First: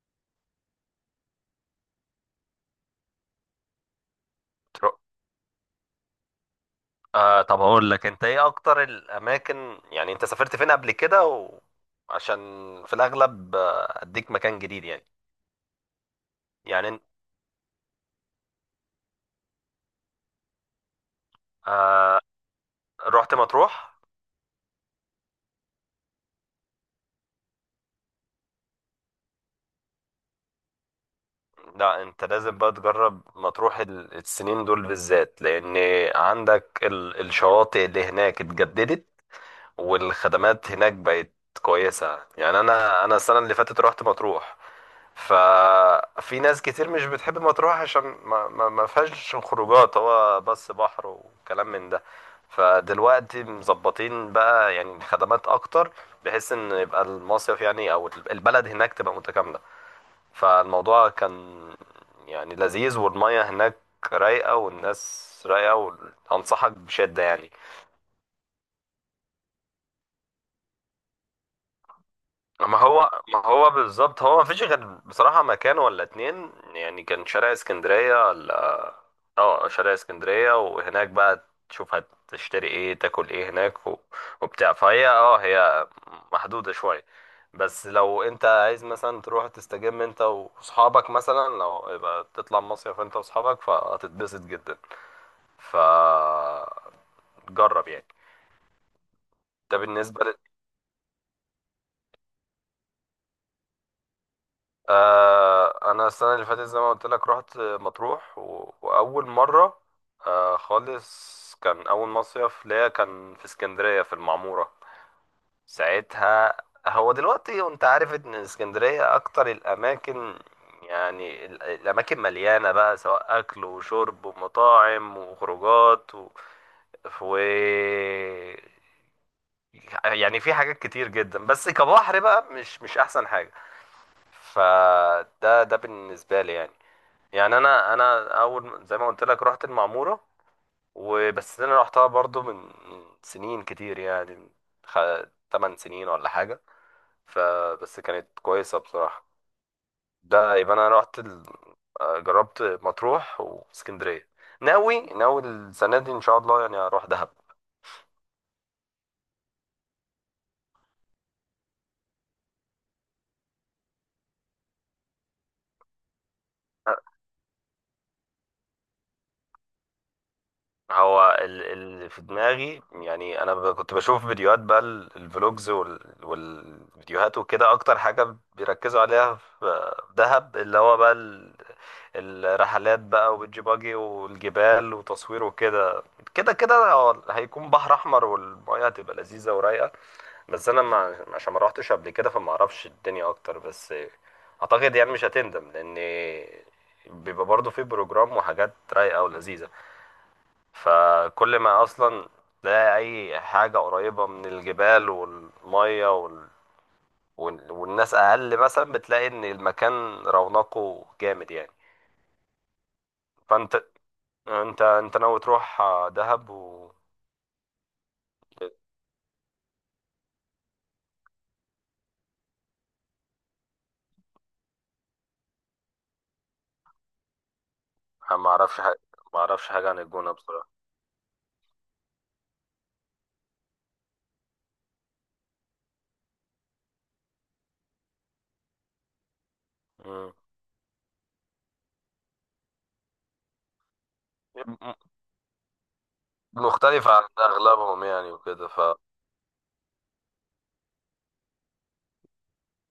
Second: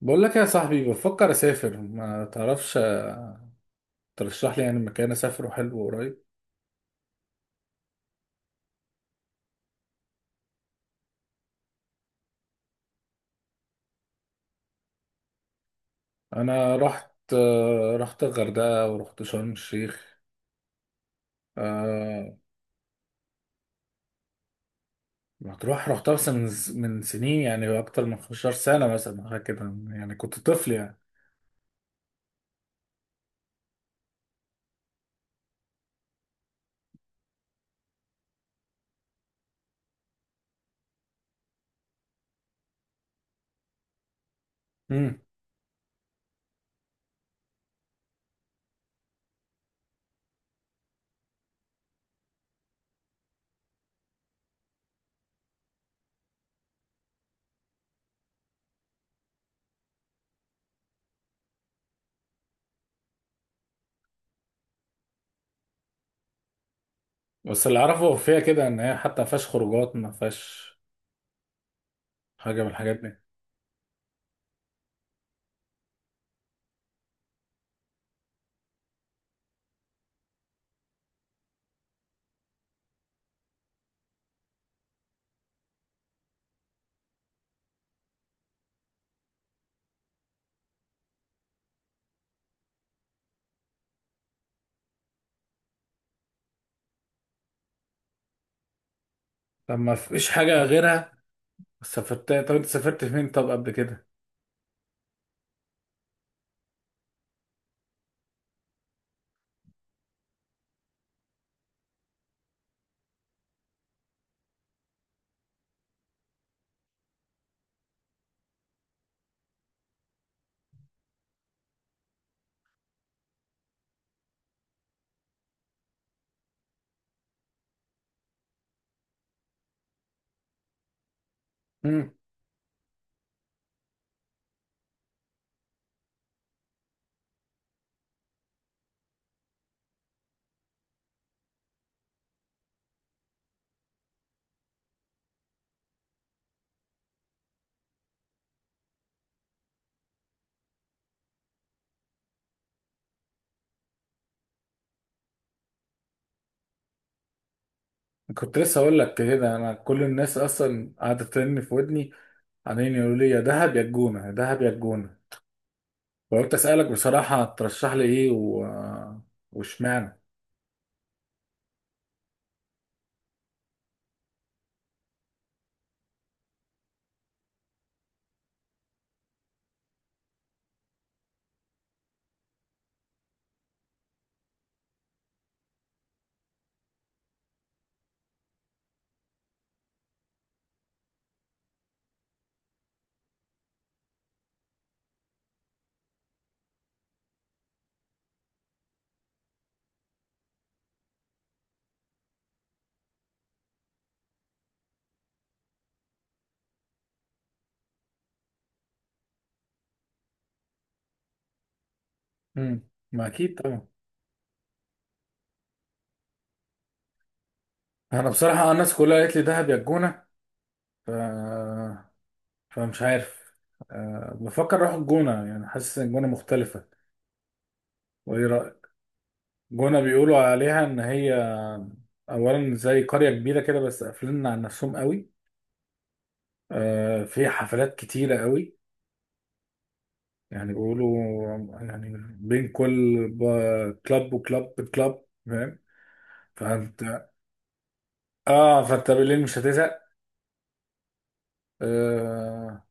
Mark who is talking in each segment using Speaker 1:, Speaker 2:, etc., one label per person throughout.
Speaker 1: بقول لك يا صاحبي، بفكر اسافر، ما تعرفش، ترشح لي يعني
Speaker 2: ترو...
Speaker 1: مكان اسافره حلو قريب.
Speaker 2: طب هقول لك انت ايه اكتر الاماكن، يعني انت سافرت فين قبل كده عشان في الاغلب، اديك مكان جديد
Speaker 1: انا
Speaker 2: يعني
Speaker 1: رحت الغردقه ورحت شرم الشيخ.
Speaker 2: آه
Speaker 1: آه،
Speaker 2: رحت مطروح.
Speaker 1: مطروح رحتها، بس من سنين، يعني اكتر من 15 سنه مثلا، حاجه كده. يعني كنت طفل يعني.
Speaker 2: لا انت لازم بقى تجرب مطروح، السنين دول بالذات، لان عندك الشواطئ اللي هناك اتجددت، والخدمات هناك بقت كويسة. يعني انا السنة اللي فاتت رحت مطروح.
Speaker 1: امم.
Speaker 2: ففي ناس كتير مش بتحب مطروح عشان ما فيهاش خروجات، هو بس بحر وكلام من ده. فدلوقتي مظبطين بقى يعني خدمات اكتر، بحيث ان يبقى المصيف يعني او البلد هناك تبقى متكاملة. فالموضوع كان يعني لذيذ، والمية هناك رايقة والناس رايقة، وانصحك بشدة يعني.
Speaker 1: بس اللي اعرفه فيها كده ان هي حتى ما فيهاش خروجات، ما فيهاش حاجه من
Speaker 2: ما
Speaker 1: الحاجات
Speaker 2: هو
Speaker 1: دي.
Speaker 2: ما هو بالظبط، هو ما فيش غير بصراحة مكان ولا اتنين، يعني كان شارع اسكندرية ولا اه شارع اسكندرية. وهناك بقى تشوف هتشتري ايه تاكل ايه هناك وبتاع. فهي اه هي محدودة شوية. بس لو انت عايز مثلا تروح تستجم انت واصحابك، مثلا لو يبقى تطلع مصيف انت واصحابك فهتتبسط جدا. فجرب يعني. ده
Speaker 1: طب ما فيش
Speaker 2: بالنسبة.
Speaker 1: حاجه غيرها؟ طب انت سافرت فين طب قبل كده؟
Speaker 2: انا السنه اللي فاتت زي ما قلت لك رحت مطروح واول مره خالص. كان اول مصيف ليا كان في اسكندريه في المعموره ساعتها. هو دلوقتي وانت عارف ان اسكندريه اكتر الاماكن، يعني الاماكن مليانه بقى سواء اكل وشرب ومطاعم وخروجات و... يعني في حاجات كتير جدا، بس كبحر بقى مش احسن حاجه. فده بالنسبه لي يعني. يعني انا اول زي ما قلت لك رحت المعموره، وبس انا رحتها برضو من سنين كتير يعني، خ... 8 سنين ولا حاجه. فبس كانت كويسه بصراحه. ده يبقى انا رحت ال... آه، جربت مطروح واسكندريه. ناوي السنه دي ان شاء الله يعني اروح دهب.
Speaker 1: كنت لسه اقول لك كده، انا كل الناس اصلا قاعده ترن في ودني، عمالين يقولوا لي يا دهب يا الجونه، يا دهب يا الجونه، وقلت اسالك بصراحه ترشح لي ايه، واشمعنى.
Speaker 2: هو اللي في دماغي، يعني انا كنت بشوف فيديوهات بقى، الفلوجز والفيديوهات وكده. اكتر حاجة بيركزوا عليها في في دهب اللي هو بقى الرحلات بقى وبيتش باجي والجبال وتصوير وكده. كده كده هو هيكون بحر احمر والمياه هتبقى لذيذة ورايقة. بس انا، ما عشان ما روحتش قبل كده فما اعرفش الدنيا اكتر، بس اعتقد يعني مش هتندم، لان بيبقى برضه في بروجرام وحاجات رايقة ولذيذة. فكل ما اصلا تلاقي اي حاجه قريبه من الجبال والميه والناس اقل، مثلا بتلاقي ان المكان رونقه جامد يعني.
Speaker 1: امم. ما اكيد
Speaker 2: فانت
Speaker 1: طبعا.
Speaker 2: انت انت ناوي تروح دهب و...
Speaker 1: انا بصراحه الناس كلها قالت لي دهب يا الجونه، ف... فمش عارف. بفكر اروح الجونه، يعني حاسس ان الجونه مختلفه.
Speaker 2: أنا
Speaker 1: وايه
Speaker 2: ما اعرفش
Speaker 1: رايك؟
Speaker 2: حاجه، ما اعرفش حاجه عن
Speaker 1: الجونه
Speaker 2: الجونه
Speaker 1: بيقولوا
Speaker 2: بصراحه.
Speaker 1: عليها ان هي اولا زي قريه كبيره كده، بس قافلين على نفسهم قوي. في حفلات كتيرة قوي.
Speaker 2: مم.
Speaker 1: يعني بيقولوا، يعني بين كل كلاب وكلاب،
Speaker 2: م-
Speaker 1: كلاب، فاهم؟
Speaker 2: مختلفه عن
Speaker 1: فانت
Speaker 2: اغلبهم يعني وكده.
Speaker 1: اه فانت بالليل مش هتزهق. آه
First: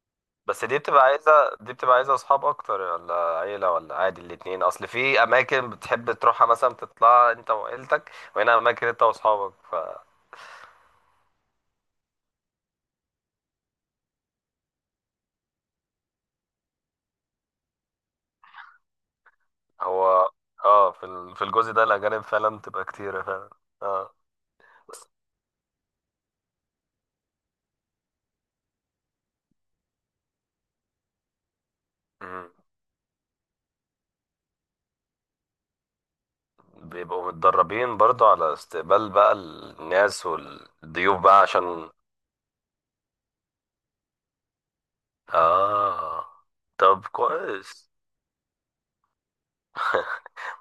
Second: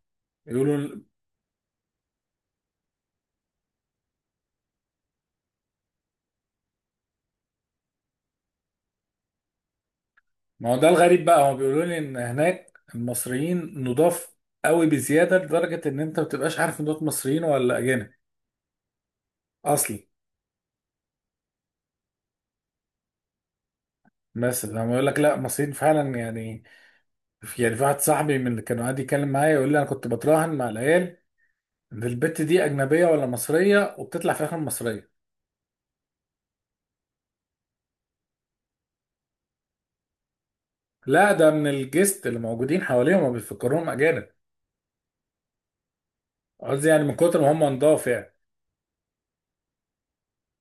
Speaker 2: بس
Speaker 1: يقولوا.
Speaker 2: دي بتبقى عايزة أصحاب أكتر ولا عيلة ولا عادي الاتنين؟ أصل في أماكن بتحب تروحها مثلا تطلع أنت وعيلتك، وهنا أماكن أنت وأصحابك.
Speaker 1: ما هو ده الغريب بقى، هم بيقولوا لي ان هناك المصريين نضاف قوي بزياده، لدرجه ان انت ما بتبقاش عارف ان دول مصريين ولا اجانب اصلي.
Speaker 2: فهو اه في في الجزء ده الأجانب فعلا بتبقى كتيرة فعلا. اه.
Speaker 1: بس لما يقول
Speaker 2: بس
Speaker 1: لك لا، مصريين فعلا يعني. في واحد صاحبي من اللي كانوا قاعد يتكلم معايا يقول لي انا كنت بتراهن مع العيال ان البت
Speaker 2: مم.
Speaker 1: دي اجنبيه ولا مصريه، وبتطلع في الاخر مصريه.
Speaker 2: بيبقوا متدربين برضو على استقبال بقى الناس والضيوف
Speaker 1: لا
Speaker 2: بقى
Speaker 1: ده من
Speaker 2: عشان...
Speaker 1: الجست اللي موجودين حواليهم ما بيفكروهم اجانب.
Speaker 2: اه
Speaker 1: قصدي يعني
Speaker 2: طب
Speaker 1: من كتر ما هم
Speaker 2: كويس.
Speaker 1: نضاف يعني.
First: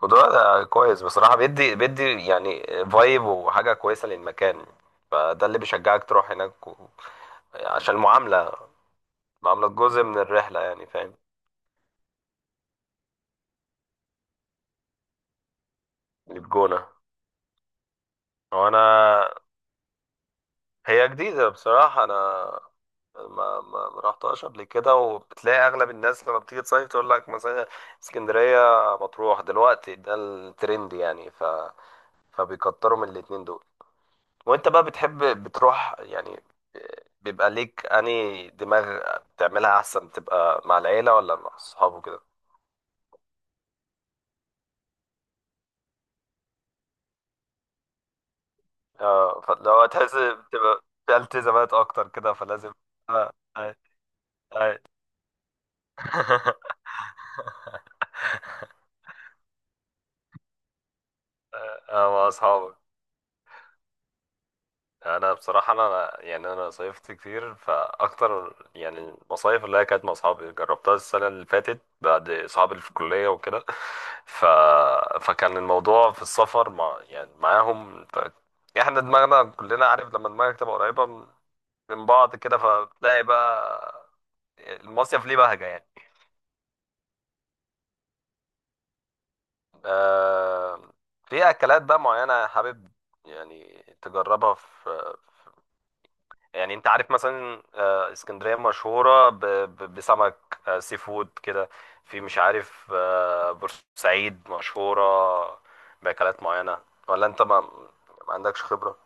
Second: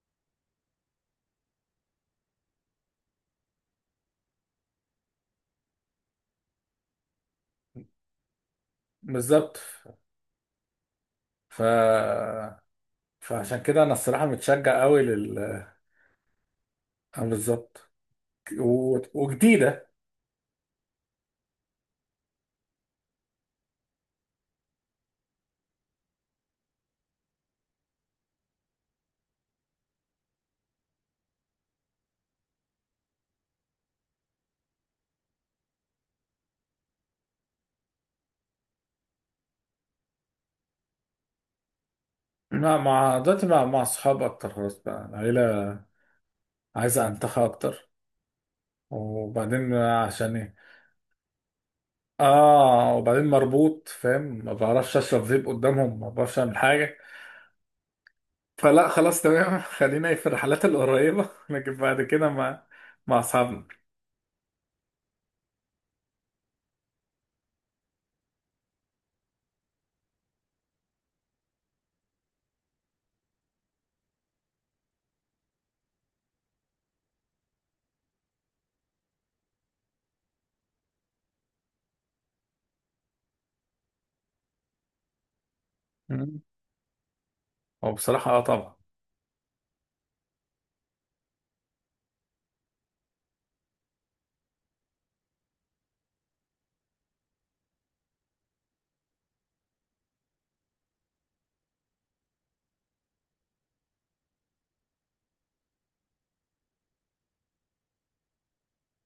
Speaker 2: خضار ده كويس بصراحة. بيدي بيدي يعني فايب وحاجة كويسة للمكان. فده اللي بيشجعك تروح هناك و... عشان المعاملة،
Speaker 1: بالظبط.
Speaker 2: معاملة جزء من الرحلة يعني، فاهم؟
Speaker 1: ف فعشان كده انا الصراحه متشجع قوي لل آه،
Speaker 2: اللي في جونة.
Speaker 1: بالظبط.
Speaker 2: وأنا،
Speaker 1: وجديده.
Speaker 2: هي جديدة بصراحة. أنا ما ما رحتهاش قبل كده، وبتلاقي أغلب الناس لما بتيجي تصيف تقول لك مثلا اسكندرية، مطروح دلوقتي ده الترند يعني. ف... فبيكتروا من الاتنين دول. وانت بقى بتحب بتروح يعني بيبقى ليك اني دماغ بتعملها، احسن تبقى مع العيله ولا مع الصحاب وكده؟
Speaker 1: مع دلوقتي مع اصحاب اكتر، خلاص بقى العيله عايزه انتخى اكتر.
Speaker 2: اه
Speaker 1: وبعدين
Speaker 2: فلو تحس
Speaker 1: عشان ايه؟
Speaker 2: بتبقى في التزامات اكتر كده فلازم
Speaker 1: اه، وبعدين
Speaker 2: اه. اه
Speaker 1: مربوط فاهم، ما
Speaker 2: اه
Speaker 1: بعرفش اشرب فيب قدامهم، ما بعرفش اعمل حاجه. فلا خلاص تمام خلينا في الرحلات القريبه، لكن بعد
Speaker 2: اه
Speaker 1: كده
Speaker 2: مع
Speaker 1: مع
Speaker 2: اصحابك.
Speaker 1: مع اصحابنا.
Speaker 2: انا بصراحه، انا يعني انا صيفت كتير، فاكتر يعني المصايف اللي هي كانت مع اصحابي جربتها السنه اللي فاتت، بعد اصحابي اللي في الكليه وكده. ف... فكان الموضوع في السفر مع يعني معاهم. ف... احنا دماغنا كلنا عارف لما دماغك تبقى قريبه من بعض كده فتلاقي بقى المصيف ليه بهجه يعني.
Speaker 1: هو بصراحة طبعا.
Speaker 2: آه... في اكلات بقى معينه حابب يعني تجربها في... يعني انت عارف مثلا اسكندرية مشهورة بسمك، سي فود كده. في مش عارف، بورسعيد مشهورة بأكلات معينة، ولا انت ما عندكش خبرة؟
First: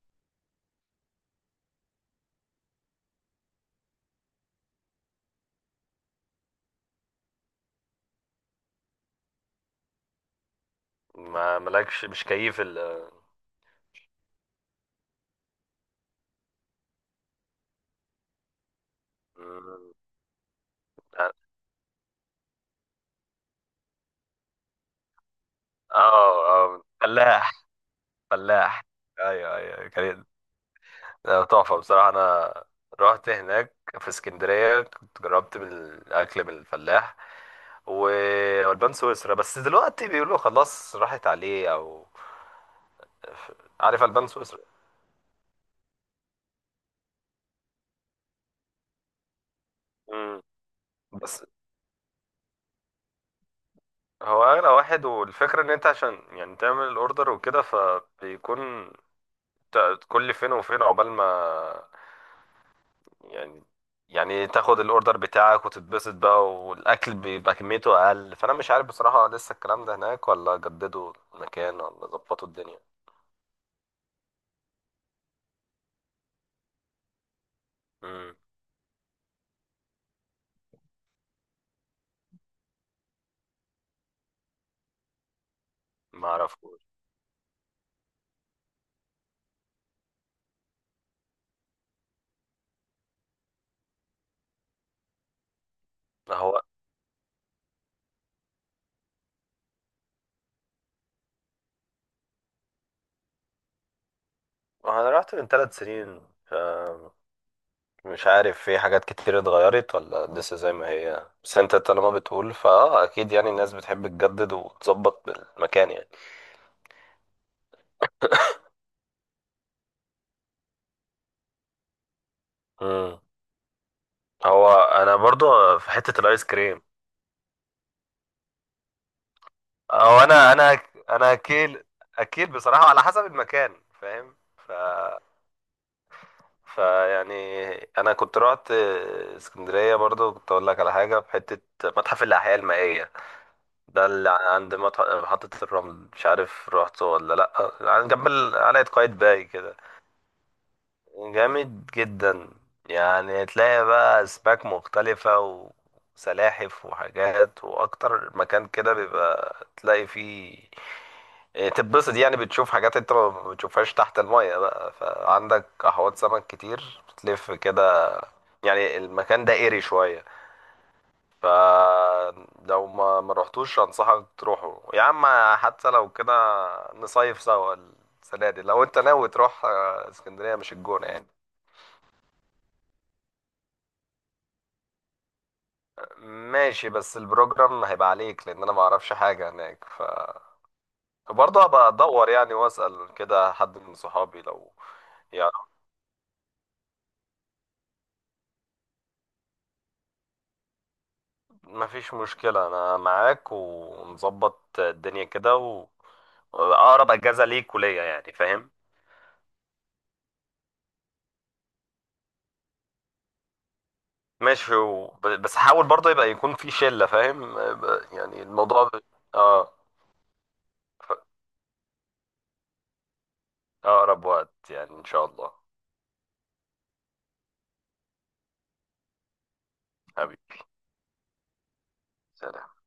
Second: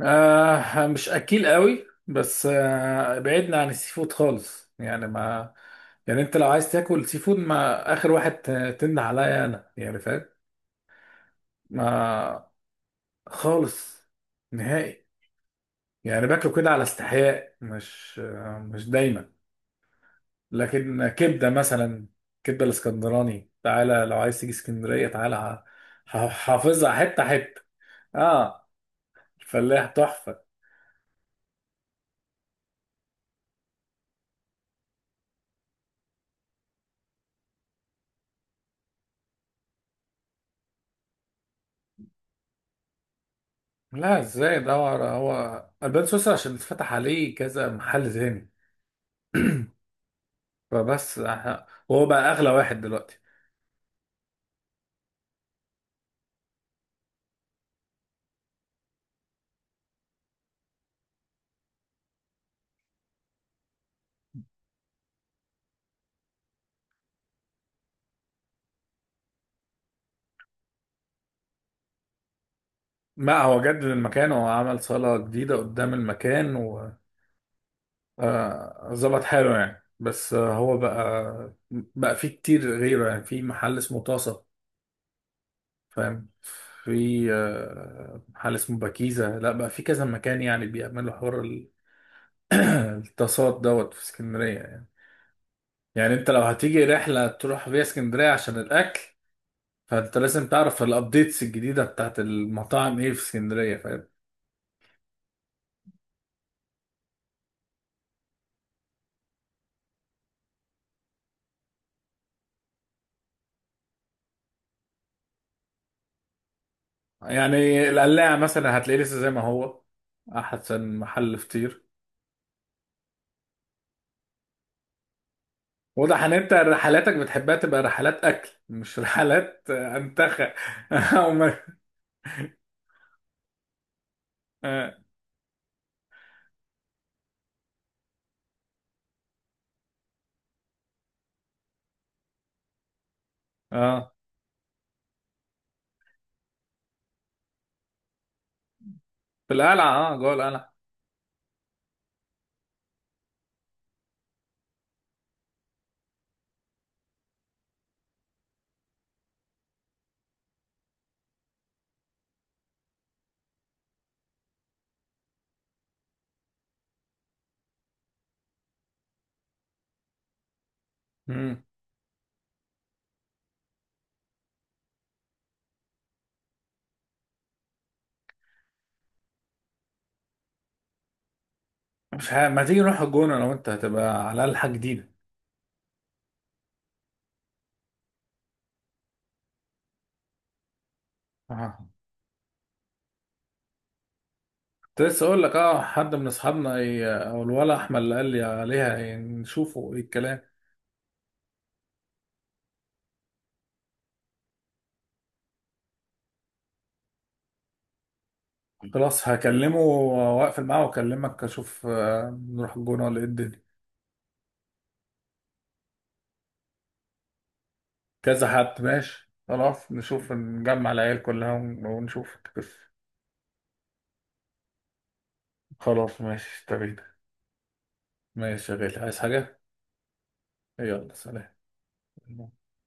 Speaker 1: مش اكيل قوي، بس بعدنا عن السي فود خالص، يعني ما، يعني انت لو عايز تاكل سي فود ما اخر واحد تنده عليا انا، يعني فاهم؟
Speaker 2: ما مالكش مش
Speaker 1: ما
Speaker 2: كيف ال...
Speaker 1: خالص، نهائي. يعني باكله كده على استحياء، مش دايما.
Speaker 2: مم.
Speaker 1: لكن كبدة مثلا، كبدة الاسكندراني تعالى، لو عايز تيجي اسكندرية تعالى
Speaker 2: اه. اه
Speaker 1: حافظها حتة
Speaker 2: فلاح.
Speaker 1: حتة. اه،
Speaker 2: فلاح، ايوه
Speaker 1: الفلاح
Speaker 2: ايوه كان.
Speaker 1: تحفة.
Speaker 2: تحفة بصراحة. انا رحت هناك في اسكندرية، كنت جربت من الأكل من الفلاح والبان سويسرا، بس دلوقتي بيقولوا خلاص راحت عليه، او عارف
Speaker 1: لا
Speaker 2: البان
Speaker 1: ازاي
Speaker 2: سويسرا.
Speaker 1: ادور، هو البان سويسرا عشان اتفتح عليه كذا محل تاني،
Speaker 2: امم.
Speaker 1: فبس
Speaker 2: بس
Speaker 1: احنا، وهو بقى اغلى واحد دلوقتي.
Speaker 2: هو اغلى واحد، والفكره ان انت عشان يعني تعمل الاوردر وكده فبيكون كل فين وفين عقبال ما يعني تاخد الاوردر بتاعك وتتبسط بقى، والاكل بيبقى كميته اقل. فانا مش عارف بصراحه لسه الكلام ده هناك ولا جددوا المكان ولا ظبطوا الدنيا.
Speaker 1: ما هو جدد المكان، هو عمل صالة جديدة قدام المكان و
Speaker 2: امم.
Speaker 1: ظبط حاله يعني، بس هو بقى فيه كتير غيره، يعني في محل اسمه طاسة، فاهم؟
Speaker 2: ما اعرفوش.
Speaker 1: في محل اسمه باكيزة، لا بقى في كذا مكان يعني بيعملوا حوار الطاسات دوت في اسكندرية يعني. يعني انت لو
Speaker 2: هو
Speaker 1: هتيجي رحلة تروح فيها اسكندرية عشان الأكل، فانت لازم تعرف الابديتس الجديده بتاعت المطاعم ايه في اسكندريه، فاهم؟
Speaker 2: انا رحت من 3 سنين، ف مش عارف في حاجات كتير اتغيرت ولا لسه زي ما هي، بس انت طالما بتقول فاه اكيد يعني الناس بتحب تجدد وتظبط بالمكان يعني.
Speaker 1: يعني القلاع مثلا هتلاقيه لسه زي ما هو، احسن محل فطير.
Speaker 2: امم. هو انا برضو في حتة
Speaker 1: واضح ان
Speaker 2: الايس
Speaker 1: انت
Speaker 2: كريم.
Speaker 1: رحلاتك بتحبها تبقى رحلات اكل مش رحلات
Speaker 2: او
Speaker 1: انتخى او
Speaker 2: انا اكيل بصراحة على حسب المكان فاهم؟ ف
Speaker 1: اه.
Speaker 2: فيعني انا كنت رحت اسكندرية برضو، كنت اقول لك على حاجة في حتة متحف الاحياء المائية. ده
Speaker 1: آه.
Speaker 2: اللي عند محطة الرمل، مش عارف رحته ولا لا، جنب قلعة قايتباي
Speaker 1: في
Speaker 2: كده.
Speaker 1: القلعه، اه، جوه القلعه.
Speaker 2: جامد جدا. يعني تلاقي بقى أسماك مختلفة وسلاحف وحاجات، وأكتر مكان كده بيبقى تلاقي فيه، إيه، تتبسط يعني. بتشوف حاجات انت ما بتشوفهاش تحت المية بقى، فعندك احواض سمك كتير بتلف كده. يعني المكان ده ايري شوية.
Speaker 1: مم.
Speaker 2: فلو ما رحتوش انصحك تروحوا يا عم. حتى لو كده نصيف سوا السنة دي، لو انت ناوي تروح اسكندرية مش الجونة يعني.
Speaker 1: مش ه... ما تيجي نروح الجونه، لو انت هتبقى على الاقل حاجه جديده.
Speaker 2: ماشي، بس البروجرام هيبقى عليك، لان انا ما اعرفش حاجه هناك، ف برضه
Speaker 1: اه،
Speaker 2: هبقى ادور يعني واسال كده حد من صحابي لو.
Speaker 1: كنت لسه اقول
Speaker 2: يعني
Speaker 1: لك حد من اصحابنا او الولا احمد اللي قال لي عليها، يعني نشوفه ايه الكلام.
Speaker 2: ما فيش مشكله، انا معاك ونظبط الدنيا كده و... اقرب اجازه ليك وليا يعني فاهم.
Speaker 1: خلاص، هكلمه واقفل معاه واكلمك، اشوف نروح الجونة ولا ايه الدنيا.
Speaker 2: ماشي و... بس حاول برضه يبقى يكون في شله، فاهم؟ يعني
Speaker 1: كذا حد
Speaker 2: الموضوع
Speaker 1: ماشي،
Speaker 2: اه.
Speaker 1: خلاص نشوف، نجمع العيال
Speaker 2: ف-
Speaker 1: كلها ونشوف القصة.
Speaker 2: اقرب وقت يعني ان شاء الله.
Speaker 1: خلاص ماشي تمام. ماشي يا غالي، عايز حاجة؟
Speaker 2: حبيبي،
Speaker 1: يلا سلام.
Speaker 2: سلام.